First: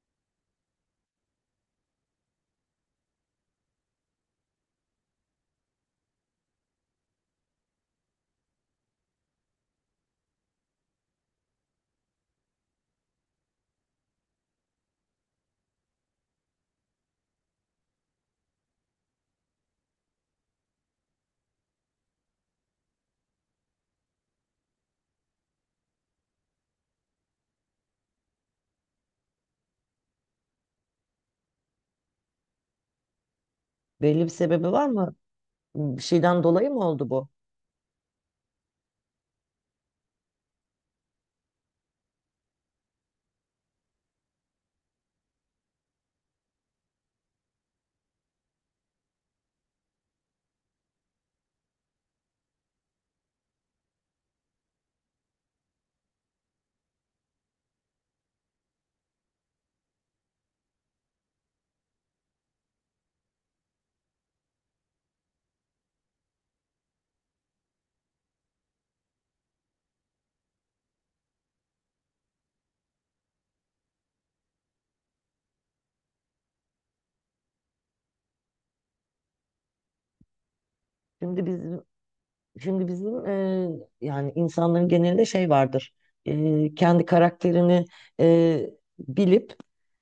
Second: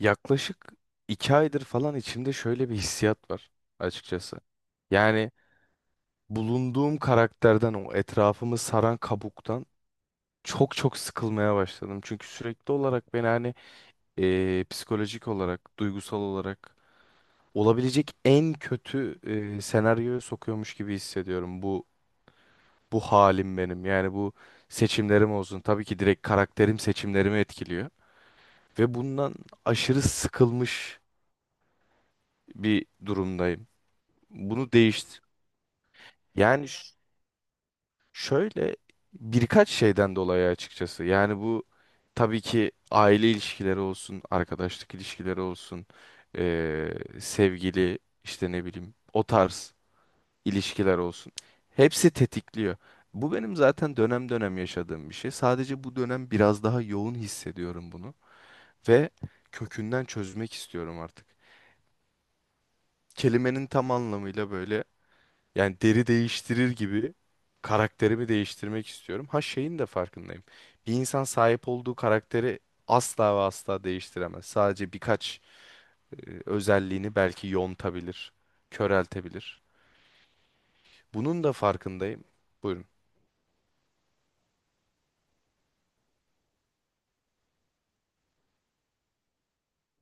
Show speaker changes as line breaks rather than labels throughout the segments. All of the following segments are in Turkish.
Yaklaşık iki aydır falan içimde şöyle bir hissiyat var açıkçası. Yani bulunduğum karakterden o etrafımı saran kabuktan çok çok sıkılmaya başladım. Çünkü sürekli olarak beni hani psikolojik olarak, duygusal olarak olabilecek en kötü senaryoya sokuyormuş gibi hissediyorum bu halim benim. Yani bu seçimlerim olsun. Tabii ki direkt karakterim seçimlerimi etkiliyor ve bundan aşırı sıkılmış bir durumdayım.
Belli bir
Bunu
sebebi var mı?
değiştir.
Bir şeyden
Yani
dolayı mı oldu bu?
şöyle birkaç şeyden dolayı açıkçası. Yani bu tabii ki aile ilişkileri olsun, arkadaşlık ilişkileri olsun, sevgili işte ne bileyim o tarz ilişkiler olsun. Hepsi tetikliyor. Bu benim zaten dönem dönem yaşadığım bir şey. Sadece bu dönem biraz daha yoğun hissediyorum bunu ve kökünden çözmek istiyorum artık. Kelimenin tam anlamıyla böyle, yani deri değiştirir gibi karakterimi değiştirmek istiyorum. Ha şeyin de farkındayım. Bir insan sahip olduğu karakteri asla ve asla değiştiremez. Sadece birkaç e, özelliğini belki yontabilir, köreltebilir. Bunun
Şimdi
da
bizim
farkındayım. Buyurun.
şimdi bizim yani insanların genelinde şey vardır. Kendi karakterini e, bilip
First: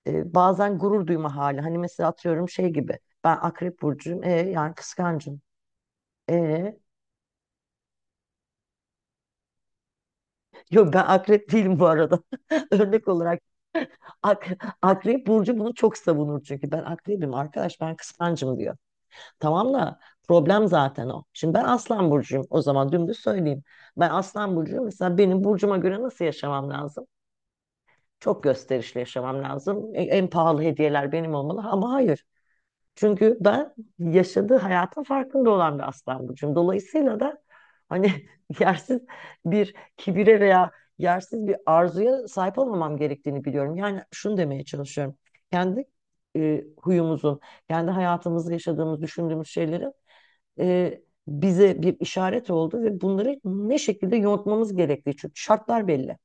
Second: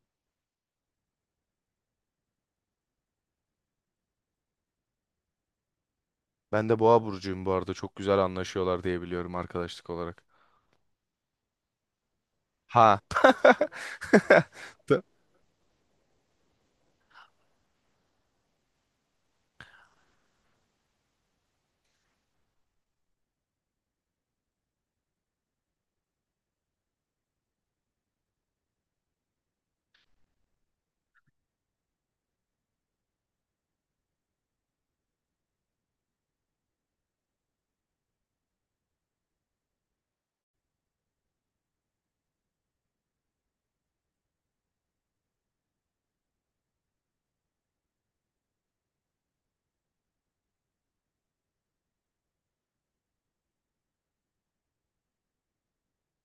bazen gurur duyma hali. Hani mesela atıyorum şey gibi. Ben Akrep burcuyum. Yani kıskancım.
Ben
E,
de Boğa burcuyum bu arada. Çok güzel anlaşıyorlar diye biliyorum arkadaşlık olarak.
Yok, ben Akrep değilim bu arada.
Ha.
Örnek olarak Akrep burcu bunu çok savunur çünkü ben Akrebim arkadaş ben kıskancım diyor. Tamam da problem zaten o. Şimdi ben Aslan burcuyum. O zaman dümdüz söyleyeyim. Ben Aslan burcuyum. Mesela benim burcuma göre nasıl yaşamam lazım? Çok gösterişli yaşamam lazım. En pahalı hediyeler benim olmalı ama hayır. Çünkü ben yaşadığı hayatın farkında olan bir Aslan burcuyum. Dolayısıyla da hani yersiz bir kibire veya yersiz bir arzuya sahip olmamam gerektiğini biliyorum. Yani şunu demeye çalışıyorum. Kendi huyumuzun, kendi hayatımızda yaşadığımız, düşündüğümüz şeyleri e, bize bir işaret oldu ve bunları ne şekilde yontmamız gerektiği. Çünkü şartlar belli.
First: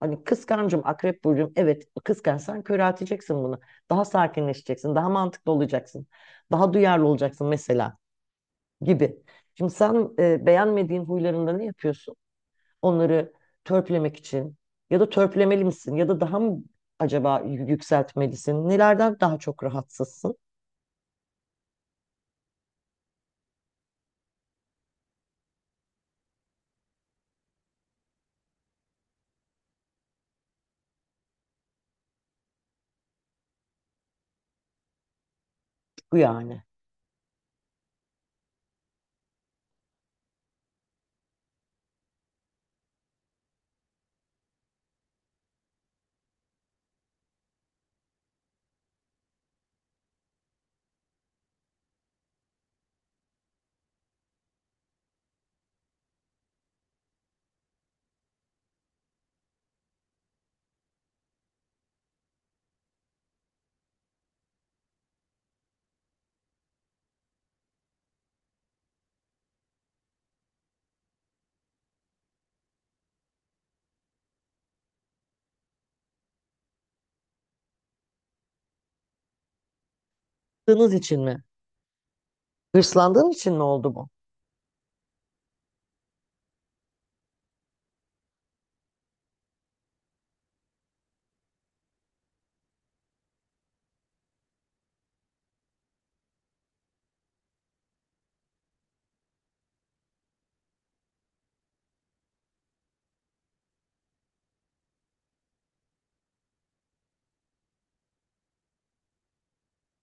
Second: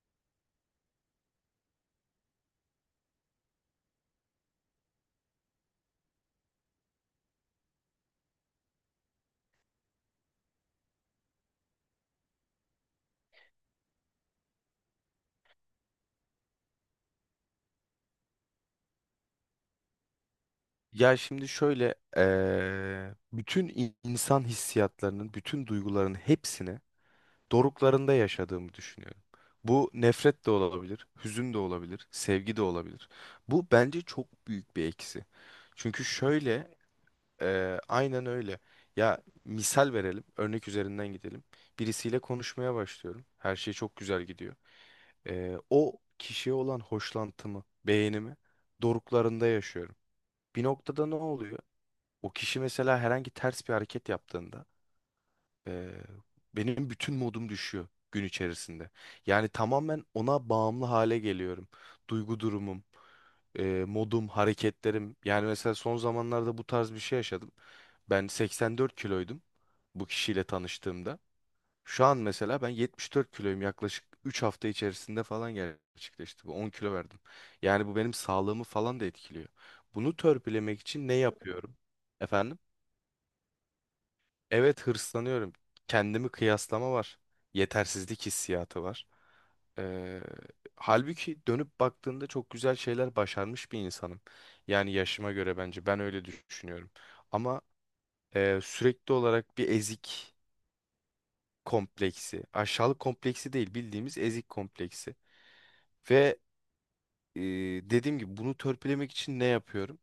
Hani kıskancım, akrep burcum. Evet, kıskançsan köre atacaksın bunu. Daha sakinleşeceksin, daha mantıklı olacaksın. Daha duyarlı olacaksın mesela gibi. Şimdi sen beğenmediğin huylarında ne yapıyorsun? Onları törpülemek için ya da törpülemeli misin ya da daha mı acaba yükseltmelisin? Nelerden daha çok rahatsızsın?
Ya şimdi şöyle, bütün insan hissiyatlarının, bütün duyguların hepsini doruklarında yaşadığımı düşünüyorum. Bu nefret de olabilir, hüzün de olabilir, sevgi de olabilir. Bu bence çok büyük bir eksi. Çünkü
Bu yani.
şöyle, aynen öyle. Ya misal verelim, örnek üzerinden gidelim. Birisiyle konuşmaya başlıyorum. Her şey çok güzel gidiyor. E, o kişiye olan hoşlantımı, beğenimi doruklarında yaşıyorum. Bir noktada ne oluyor? O kişi mesela herhangi ters bir hareket yaptığında ee, benim bütün modum düşüyor gün içerisinde. Yani tamamen ona bağımlı hale geliyorum. Duygu durumum, modum, hareketlerim. Yani mesela son zamanlarda bu tarz bir şey yaşadım. Ben 84 kiloydum bu kişiyle tanıştığımda. Şu an mesela ben 74 kiloyum, yaklaşık 3 hafta içerisinde falan gerçekleşti. Bu 10 kilo verdim. Yani bu benim sağlığımı falan da etkiliyor. Bunu törpülemek
Hırslandığınız
için ne
için mi?
yapıyorum? Efendim?
Hırslandığın için mi oldu bu?
Evet, hırslanıyorum. Kendimi kıyaslama var. Yetersizlik hissiyatı var. Ee, Halbuki dönüp baktığında çok güzel şeyler başarmış bir insanım. Yani yaşıma göre, bence ben öyle düşünüyorum. Ama sürekli olarak bir ezik kompleksi, aşağılık kompleksi değil, bildiğimiz ezik kompleksi. Ve e, dediğim gibi bunu törpülemek için ne yapıyorum?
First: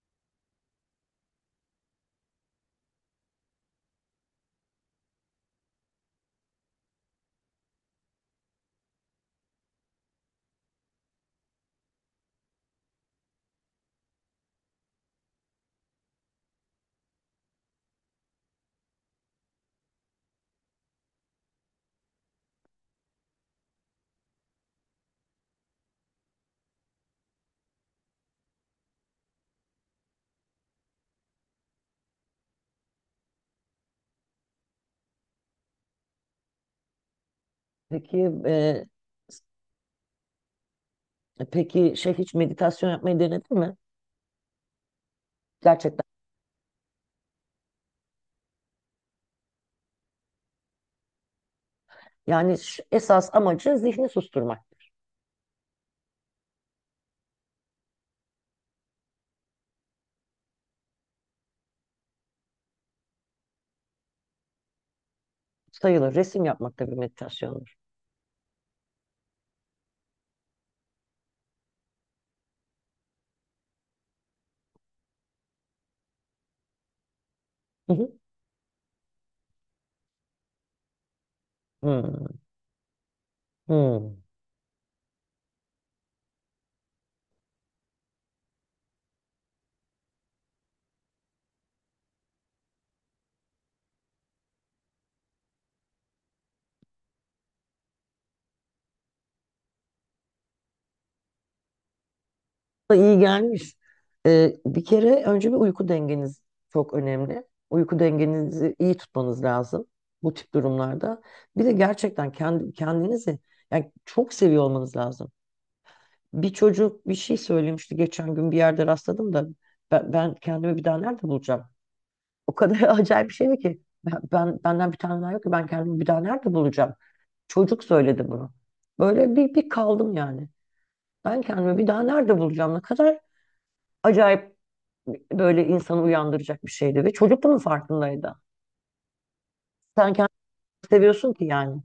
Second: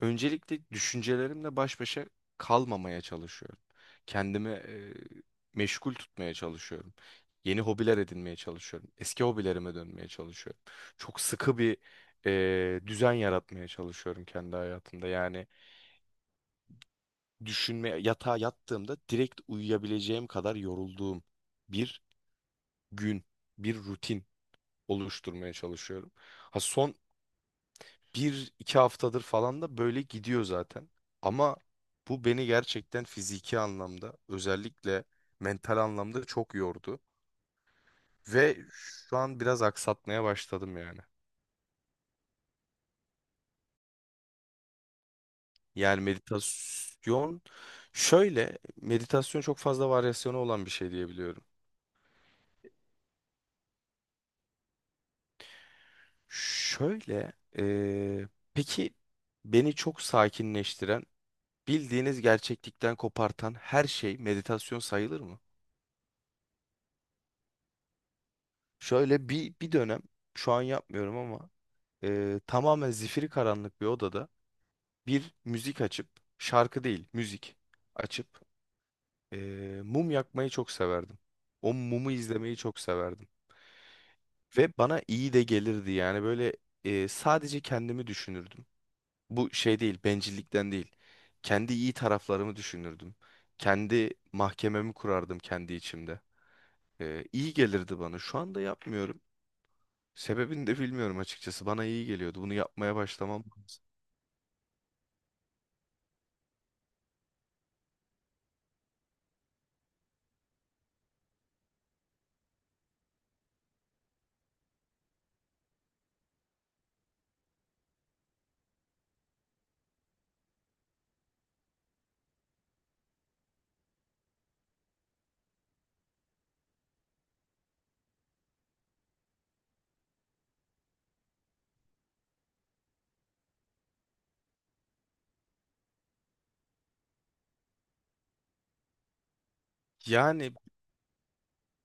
Öncelikle düşüncelerimle baş başa kalmamaya çalışıyorum. Kendimi meşgul tutmaya çalışıyorum. Yeni hobiler edinmeye çalışıyorum. Eski hobilerime dönmeye çalışıyorum. Çok sıkı bir düzen yaratmaya çalışıyorum kendi hayatımda. Yani düşünme, yatağa yattığımda direkt uyuyabileceğim kadar yorulduğum bir gün, bir rutin oluşturmaya çalışıyorum. Ha, son bir iki haftadır falan da böyle gidiyor zaten. Ama bu beni gerçekten fiziki anlamda, özellikle mental anlamda çok yordu.
Peki
Ve
e,
şu an biraz aksatmaya başladım yani.
peki, şey, hiç meditasyon yapmayı denedin mi?
Yani
Gerçekten.
meditasyon, şöyle, meditasyon çok fazla varyasyonu olan bir şey diyebiliyorum.
Yani esas amacı zihni susturmak.
Şöyle peki, beni çok sakinleştiren, bildiğiniz gerçeklikten kopartan her şey meditasyon sayılır mı?
Sayılır. Resim yapmak da bir meditasyondur.
Şöyle bir dönem, şu an yapmıyorum ama tamamen zifiri karanlık bir odada bir müzik açıp, şarkı değil müzik
Hı hı.
açıp, e, mum yakmayı çok severdim. O mumu
Hmm.
izlemeyi çok severdim.
Hmm.
Ve bana iyi de gelirdi, yani böyle sadece kendimi düşünürdüm. Bu şey değil, bencillikten değil. Kendi iyi taraflarımı düşünürdüm. Kendi mahkememi kurardım kendi içimde. E, iyi gelirdi bana. Şu anda yapmıyorum. Sebebini de bilmiyorum açıkçası. Bana iyi geliyordu. Bunu
Da
yapmaya
iyi
başlamam
gelmiş.
lazım.
Bir kere önce bir uyku dengeniz çok önemli. Uyku dengenizi iyi tutmanız lazım bu tip durumlarda. Bir de gerçekten kendinizi yani çok seviyor olmanız lazım. Bir çocuk bir şey söylemişti geçen gün bir yerde rastladım da ben kendimi bir daha nerede bulacağım? O kadar acayip bir şeydi ki. Benden bir tane daha yok ki ben kendimi bir daha nerede bulacağım? Çocuk söyledi bunu. Böyle bir kaldım yani. Ben kendimi bir daha nerede bulacağım? Ne kadar acayip, böyle insanı uyandıracak bir şeydi. Ve çocuk bunun farkındaydı. Sen kendini
Yani
seviyorsun ki yani.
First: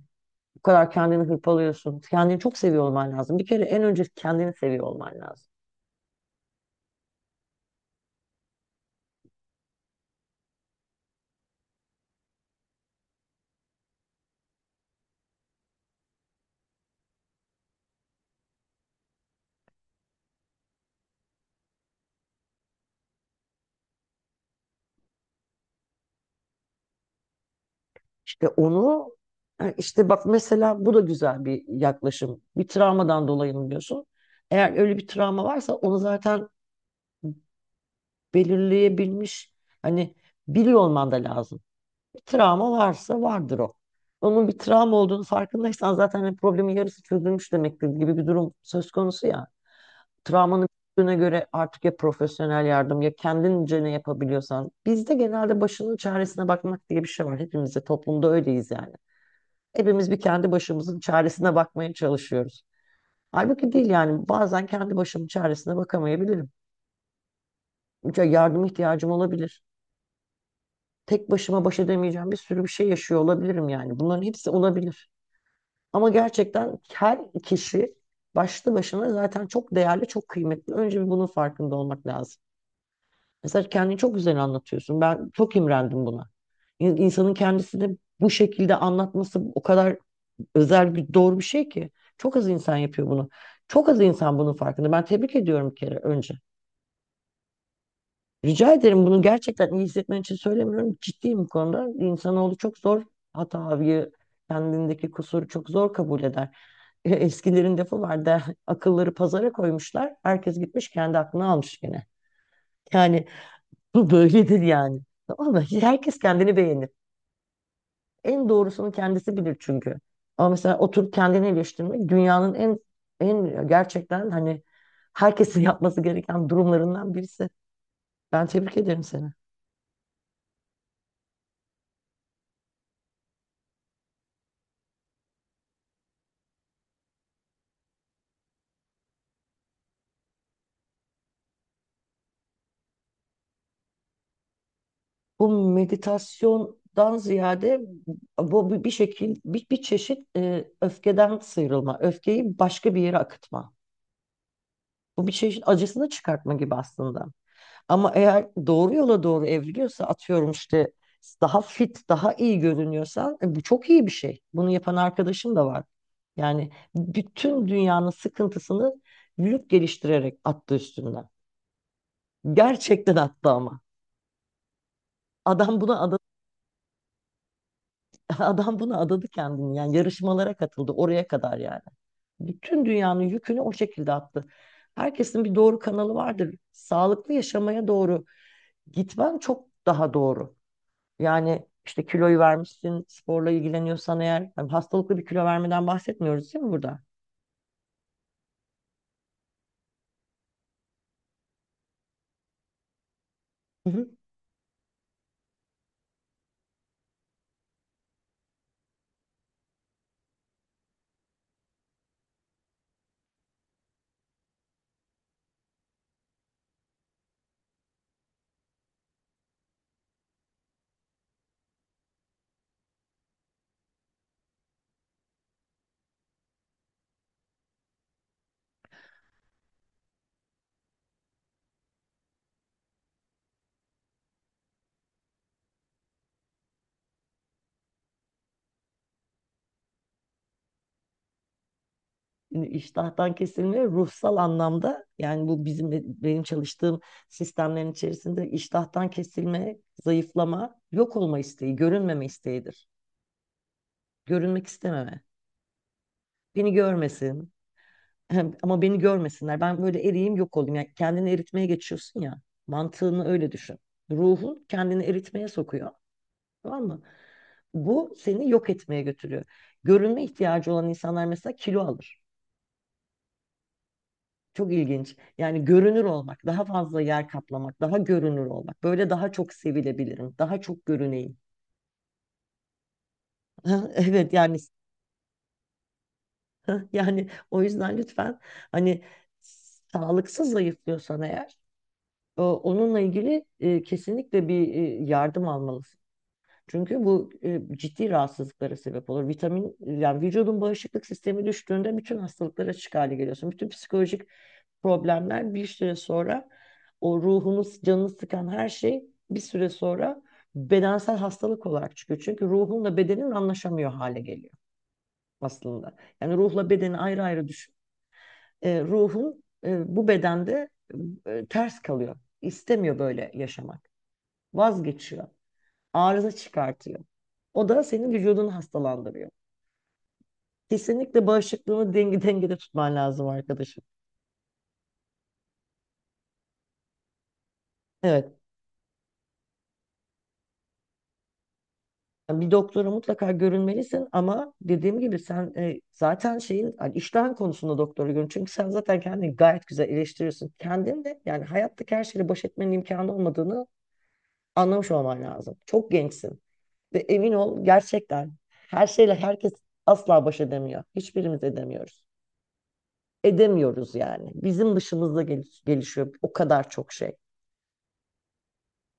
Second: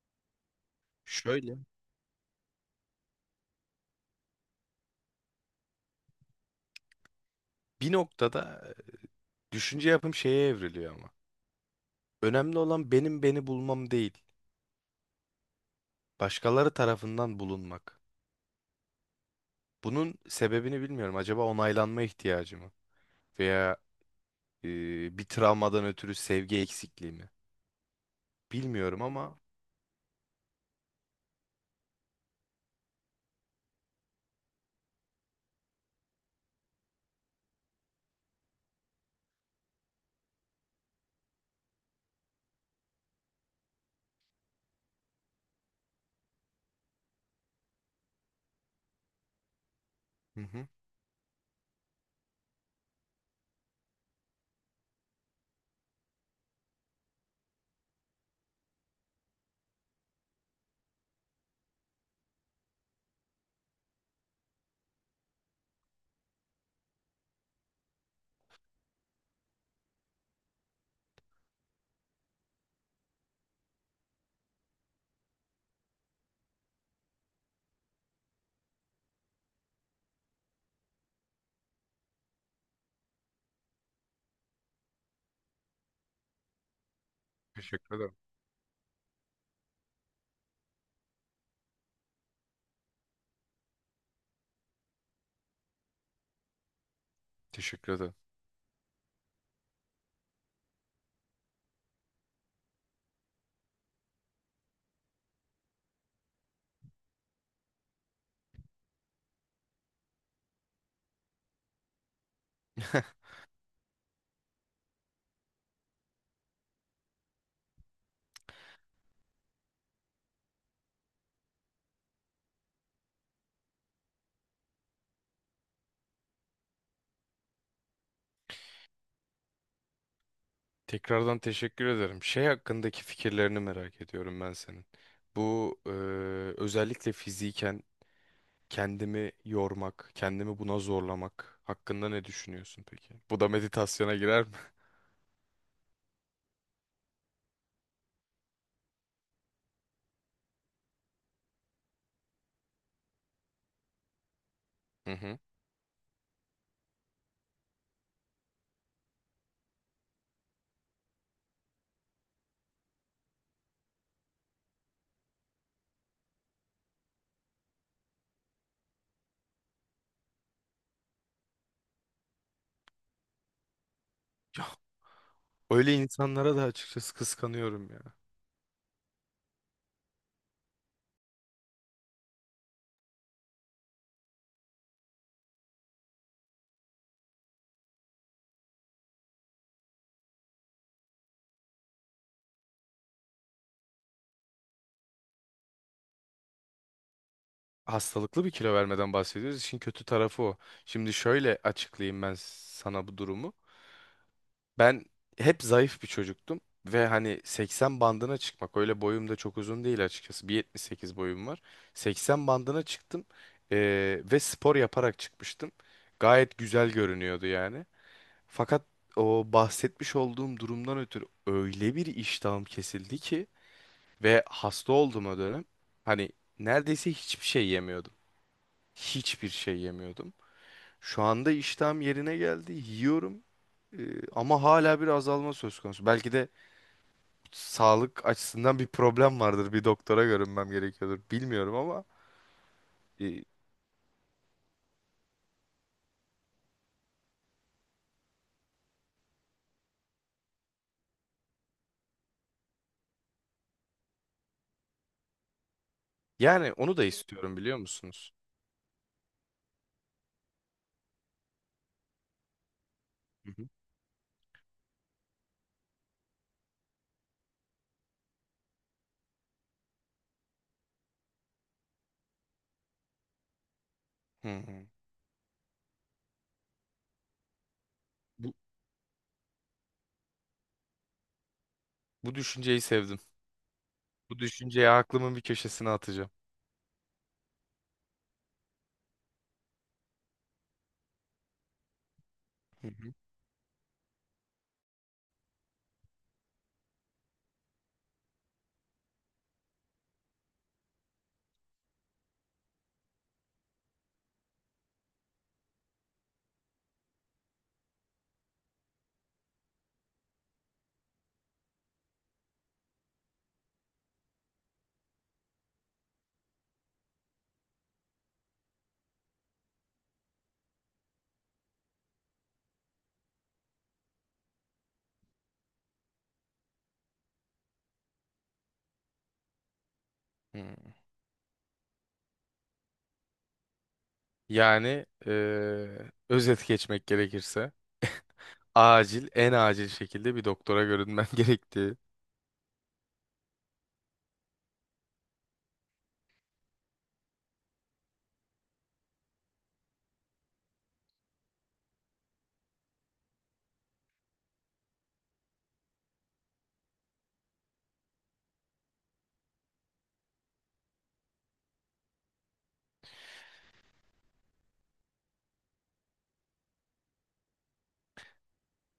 Bu kadar kendini
şöyle,
hırpalıyorsun. Kendini çok seviyor olman lazım. Bir kere en önce kendini seviyor olman lazım.
bir noktada düşünce yapım şeye evriliyor ama. Önemli olan benim beni bulmam değil. Başkaları tarafından bulunmak. Bunun sebebini bilmiyorum. Acaba onaylanma ihtiyacı mı? Veya bir travmadan ötürü sevgi eksikliği mi?
İşte
Bilmiyorum
onu,
ama.
yani işte bak mesela bu da güzel bir yaklaşım. Bir travmadan dolayı mı diyorsun? Eğer öyle bir travma varsa onu zaten belirleyebilmiş hani biliyor olman da lazım. Bir travma varsa vardır o. Onun bir travma olduğunu farkındaysan zaten hani problemin yarısı çözülmüş demektir gibi bir durum söz konusu ya.
Hı
Travmanın
hı.
büyüklüğüne göre artık ya profesyonel yardım ya kendince ne yapabiliyorsan. Bizde genelde başının çaresine bakmak diye bir şey var. Hepimiz de toplumda öyleyiz yani. Hepimiz bir kendi başımızın çaresine bakmaya çalışıyoruz. Halbuki değil yani, bazen kendi başımın çaresine bakamayabilirim. Ya, yardım ihtiyacım olabilir. Tek başıma baş edemeyeceğim bir sürü bir şey yaşıyor olabilirim yani. Bunların hepsi olabilir. Ama gerçekten her kişi başlı başına zaten çok değerli, çok kıymetli. Önce bir bunun farkında olmak lazım. Mesela kendini çok güzel anlatıyorsun. Ben çok imrendim buna. İnsanın
Teşekkür
kendisini
ederim.
bu şekilde anlatması o kadar özel bir doğru bir şey ki. Çok az insan yapıyor bunu. Çok az insan bunun farkında. Ben tebrik ediyorum bir kere önce.
Teşekkür ederim.
Rica ederim, bunu gerçekten iyi hissetmen için söylemiyorum. Ciddiyim bu konuda. İnsanoğlu çok zor hatayı, kendindeki kusuru çok zor kabul eder. Eskilerin lafı vardı. Akılları pazara koymuşlar. Herkes gitmiş kendi aklını almış gene. Yani bu böyledir yani. Tamam mı? Herkes kendini beğenir. En doğrusunu kendisi bilir çünkü. Ama mesela oturup kendini eleştirmek dünyanın en gerçekten hani herkesin yapması gereken durumlarından birisi. Ben tebrik ederim seni.
Tekrardan teşekkür ederim. Şey hakkındaki fikirlerini merak ediyorum ben senin. Bu özellikle fiziken kendimi yormak, kendimi buna zorlamak hakkında ne düşünüyorsun peki? Bu da meditasyona girer mi?
Bu meditasyondan ziyade bu bir şekil, bir çeşit öfkeden sıyrılma, öfkeyi başka bir yere akıtma.
Hı
Bu bir
hı.
çeşit acısını çıkartma gibi aslında. Ama eğer doğru yola doğru evriliyorsa, atıyorum işte daha fit, daha iyi görünüyorsan bu çok iyi bir şey. Bunu yapan arkadaşım da var. Yani bütün dünyanın sıkıntısını vücut geliştirerek attı üstünden. Gerçekten attı ama. Adam
Öyle
buna ada
insanlara da açıkçası kıskanıyorum ya.
Adam buna adadı kendini, yani yarışmalara katıldı, oraya kadar yani. Bütün dünyanın yükünü o şekilde attı. Herkesin bir doğru kanalı vardır. Sağlıklı yaşamaya doğru gitmen çok daha doğru. Yani işte kiloyu vermişsin, sporla ilgileniyorsan eğer, yani hastalıklı bir kilo vermeden bahsetmiyoruz değil mi burada?
Hastalıklı bir kilo vermeden bahsediyoruz. İşin kötü tarafı o. Şimdi şöyle açıklayayım ben sana bu durumu.
Hı hı.
Ben hep zayıf bir çocuktum ve hani 80 bandına çıkmak, öyle boyum da çok uzun değil açıkçası. 1.78 boyum var. 80 bandına çıktım, ve spor yaparak çıkmıştım. Gayet güzel görünüyordu yani. Fakat o bahsetmiş olduğum durumdan ötürü öyle bir iştahım kesildi ki ve hasta oldum o dönem. Hani neredeyse hiçbir şey yemiyordum. Hiçbir şey yemiyordum. Şu anda iştahım yerine geldi. Yiyorum. Ama hala bir azalma söz konusu. Belki de sağlık açısından bir problem vardır. Bir doktora görünmem gerekiyordur. Bilmiyorum ama
Yani İştahtan
e,
kesilme ruhsal anlamda, yani bu benim çalıştığım sistemlerin içerisinde iştahtan kesilme, zayıflama, yok olma isteği, görünmeme isteğidir. Görünmek istememe. Beni
yani onu da
görmesin.
istiyorum, biliyor musunuz?
Ama beni görmesinler. Ben böyle eriyim, yok olayım. Yani kendini eritmeye geçiyorsun ya. Mantığını öyle
Hı hı.
düşün. Ruhun kendini eritmeye sokuyor. Tamam mı? Bu seni yok etmeye götürüyor. Görünme ihtiyacı olan insanlar mesela kilo alır.
Hı
Çok
hı.
ilginç. Yani görünür olmak, daha fazla yer kaplamak, daha görünür
Bu,
olmak. Böyle daha çok sevilebilirim, daha çok görüneyim.
bu düşünceyi sevdim.
Evet
Bu
yani.
düşünceyi aklımın bir köşesine atacağım.
Yani o yüzden lütfen hani sağlıksız zayıflıyorsan eğer,
Hı
onunla
hı.
ilgili kesinlikle bir yardım almalısın. Çünkü bu ciddi rahatsızlıklara sebep olur. Vitamin, yani vücudun bağışıklık sistemi düştüğünde bütün hastalıklara açık hale geliyorsun. Bütün psikolojik problemler bir süre sonra, o ruhunu, canını sıkan her şey bir süre sonra bedensel hastalık olarak çıkıyor. Çünkü ruhunla bedenin anlaşamıyor hale geliyor aslında. Yani ruhla bedeni ayrı ayrı düşün. Ruhun bu bedende ters kalıyor. İstemiyor böyle yaşamak, vazgeçiyor. Arıza çıkartıyor. O da senin vücudunu hastalandırıyor.
Hı.
Kesinlikle bağışıklığını dengede tutman lazım arkadaşım.
Yani özet geçmek gerekirse
Evet.
acil, en acil şekilde bir doktora görünmem gerektiği.
Yani bir doktora mutlaka görünmelisin, ama dediğim gibi sen zaten şeyin, hani iştahın konusunda doktora görün. Çünkü sen zaten kendini gayet güzel eleştiriyorsun. Kendin de yani hayattaki her şeyle baş etmenin imkanı olmadığını anlamış olman lazım. Çok gençsin ve emin ol gerçekten her şeyle herkes asla baş edemiyor. Hiçbirimiz edemiyoruz. Edemiyoruz yani. Bizim dışımızda gelişiyor o kadar çok şey.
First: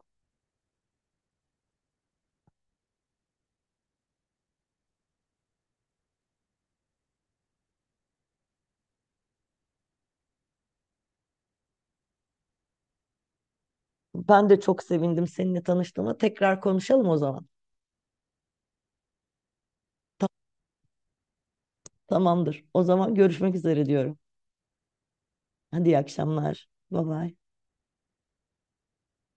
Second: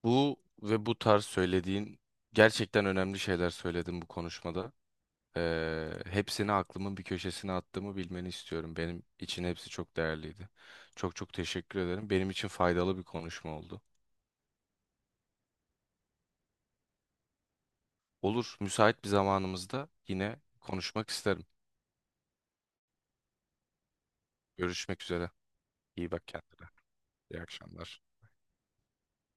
Bu ve bu tarz söylediğin gerçekten önemli şeyler söyledin bu konuşmada. Hepsini aklımın bir köşesine attığımı bilmeni istiyorum. Benim için hepsi çok değerliydi. Çok çok teşekkür ederim. Benim için faydalı bir konuşma oldu.
Ben de çok sevindim seninle tanıştığıma. Tekrar konuşalım o zaman.
Olur, müsait bir zamanımızda
Ta-
yine konuşmak isterim.
Tamamdır. O zaman görüşmek üzere diyorum.
Görüşmek üzere.
Hadi iyi
İyi bak
akşamlar.
kendine.
Bye bye.
İyi akşamlar.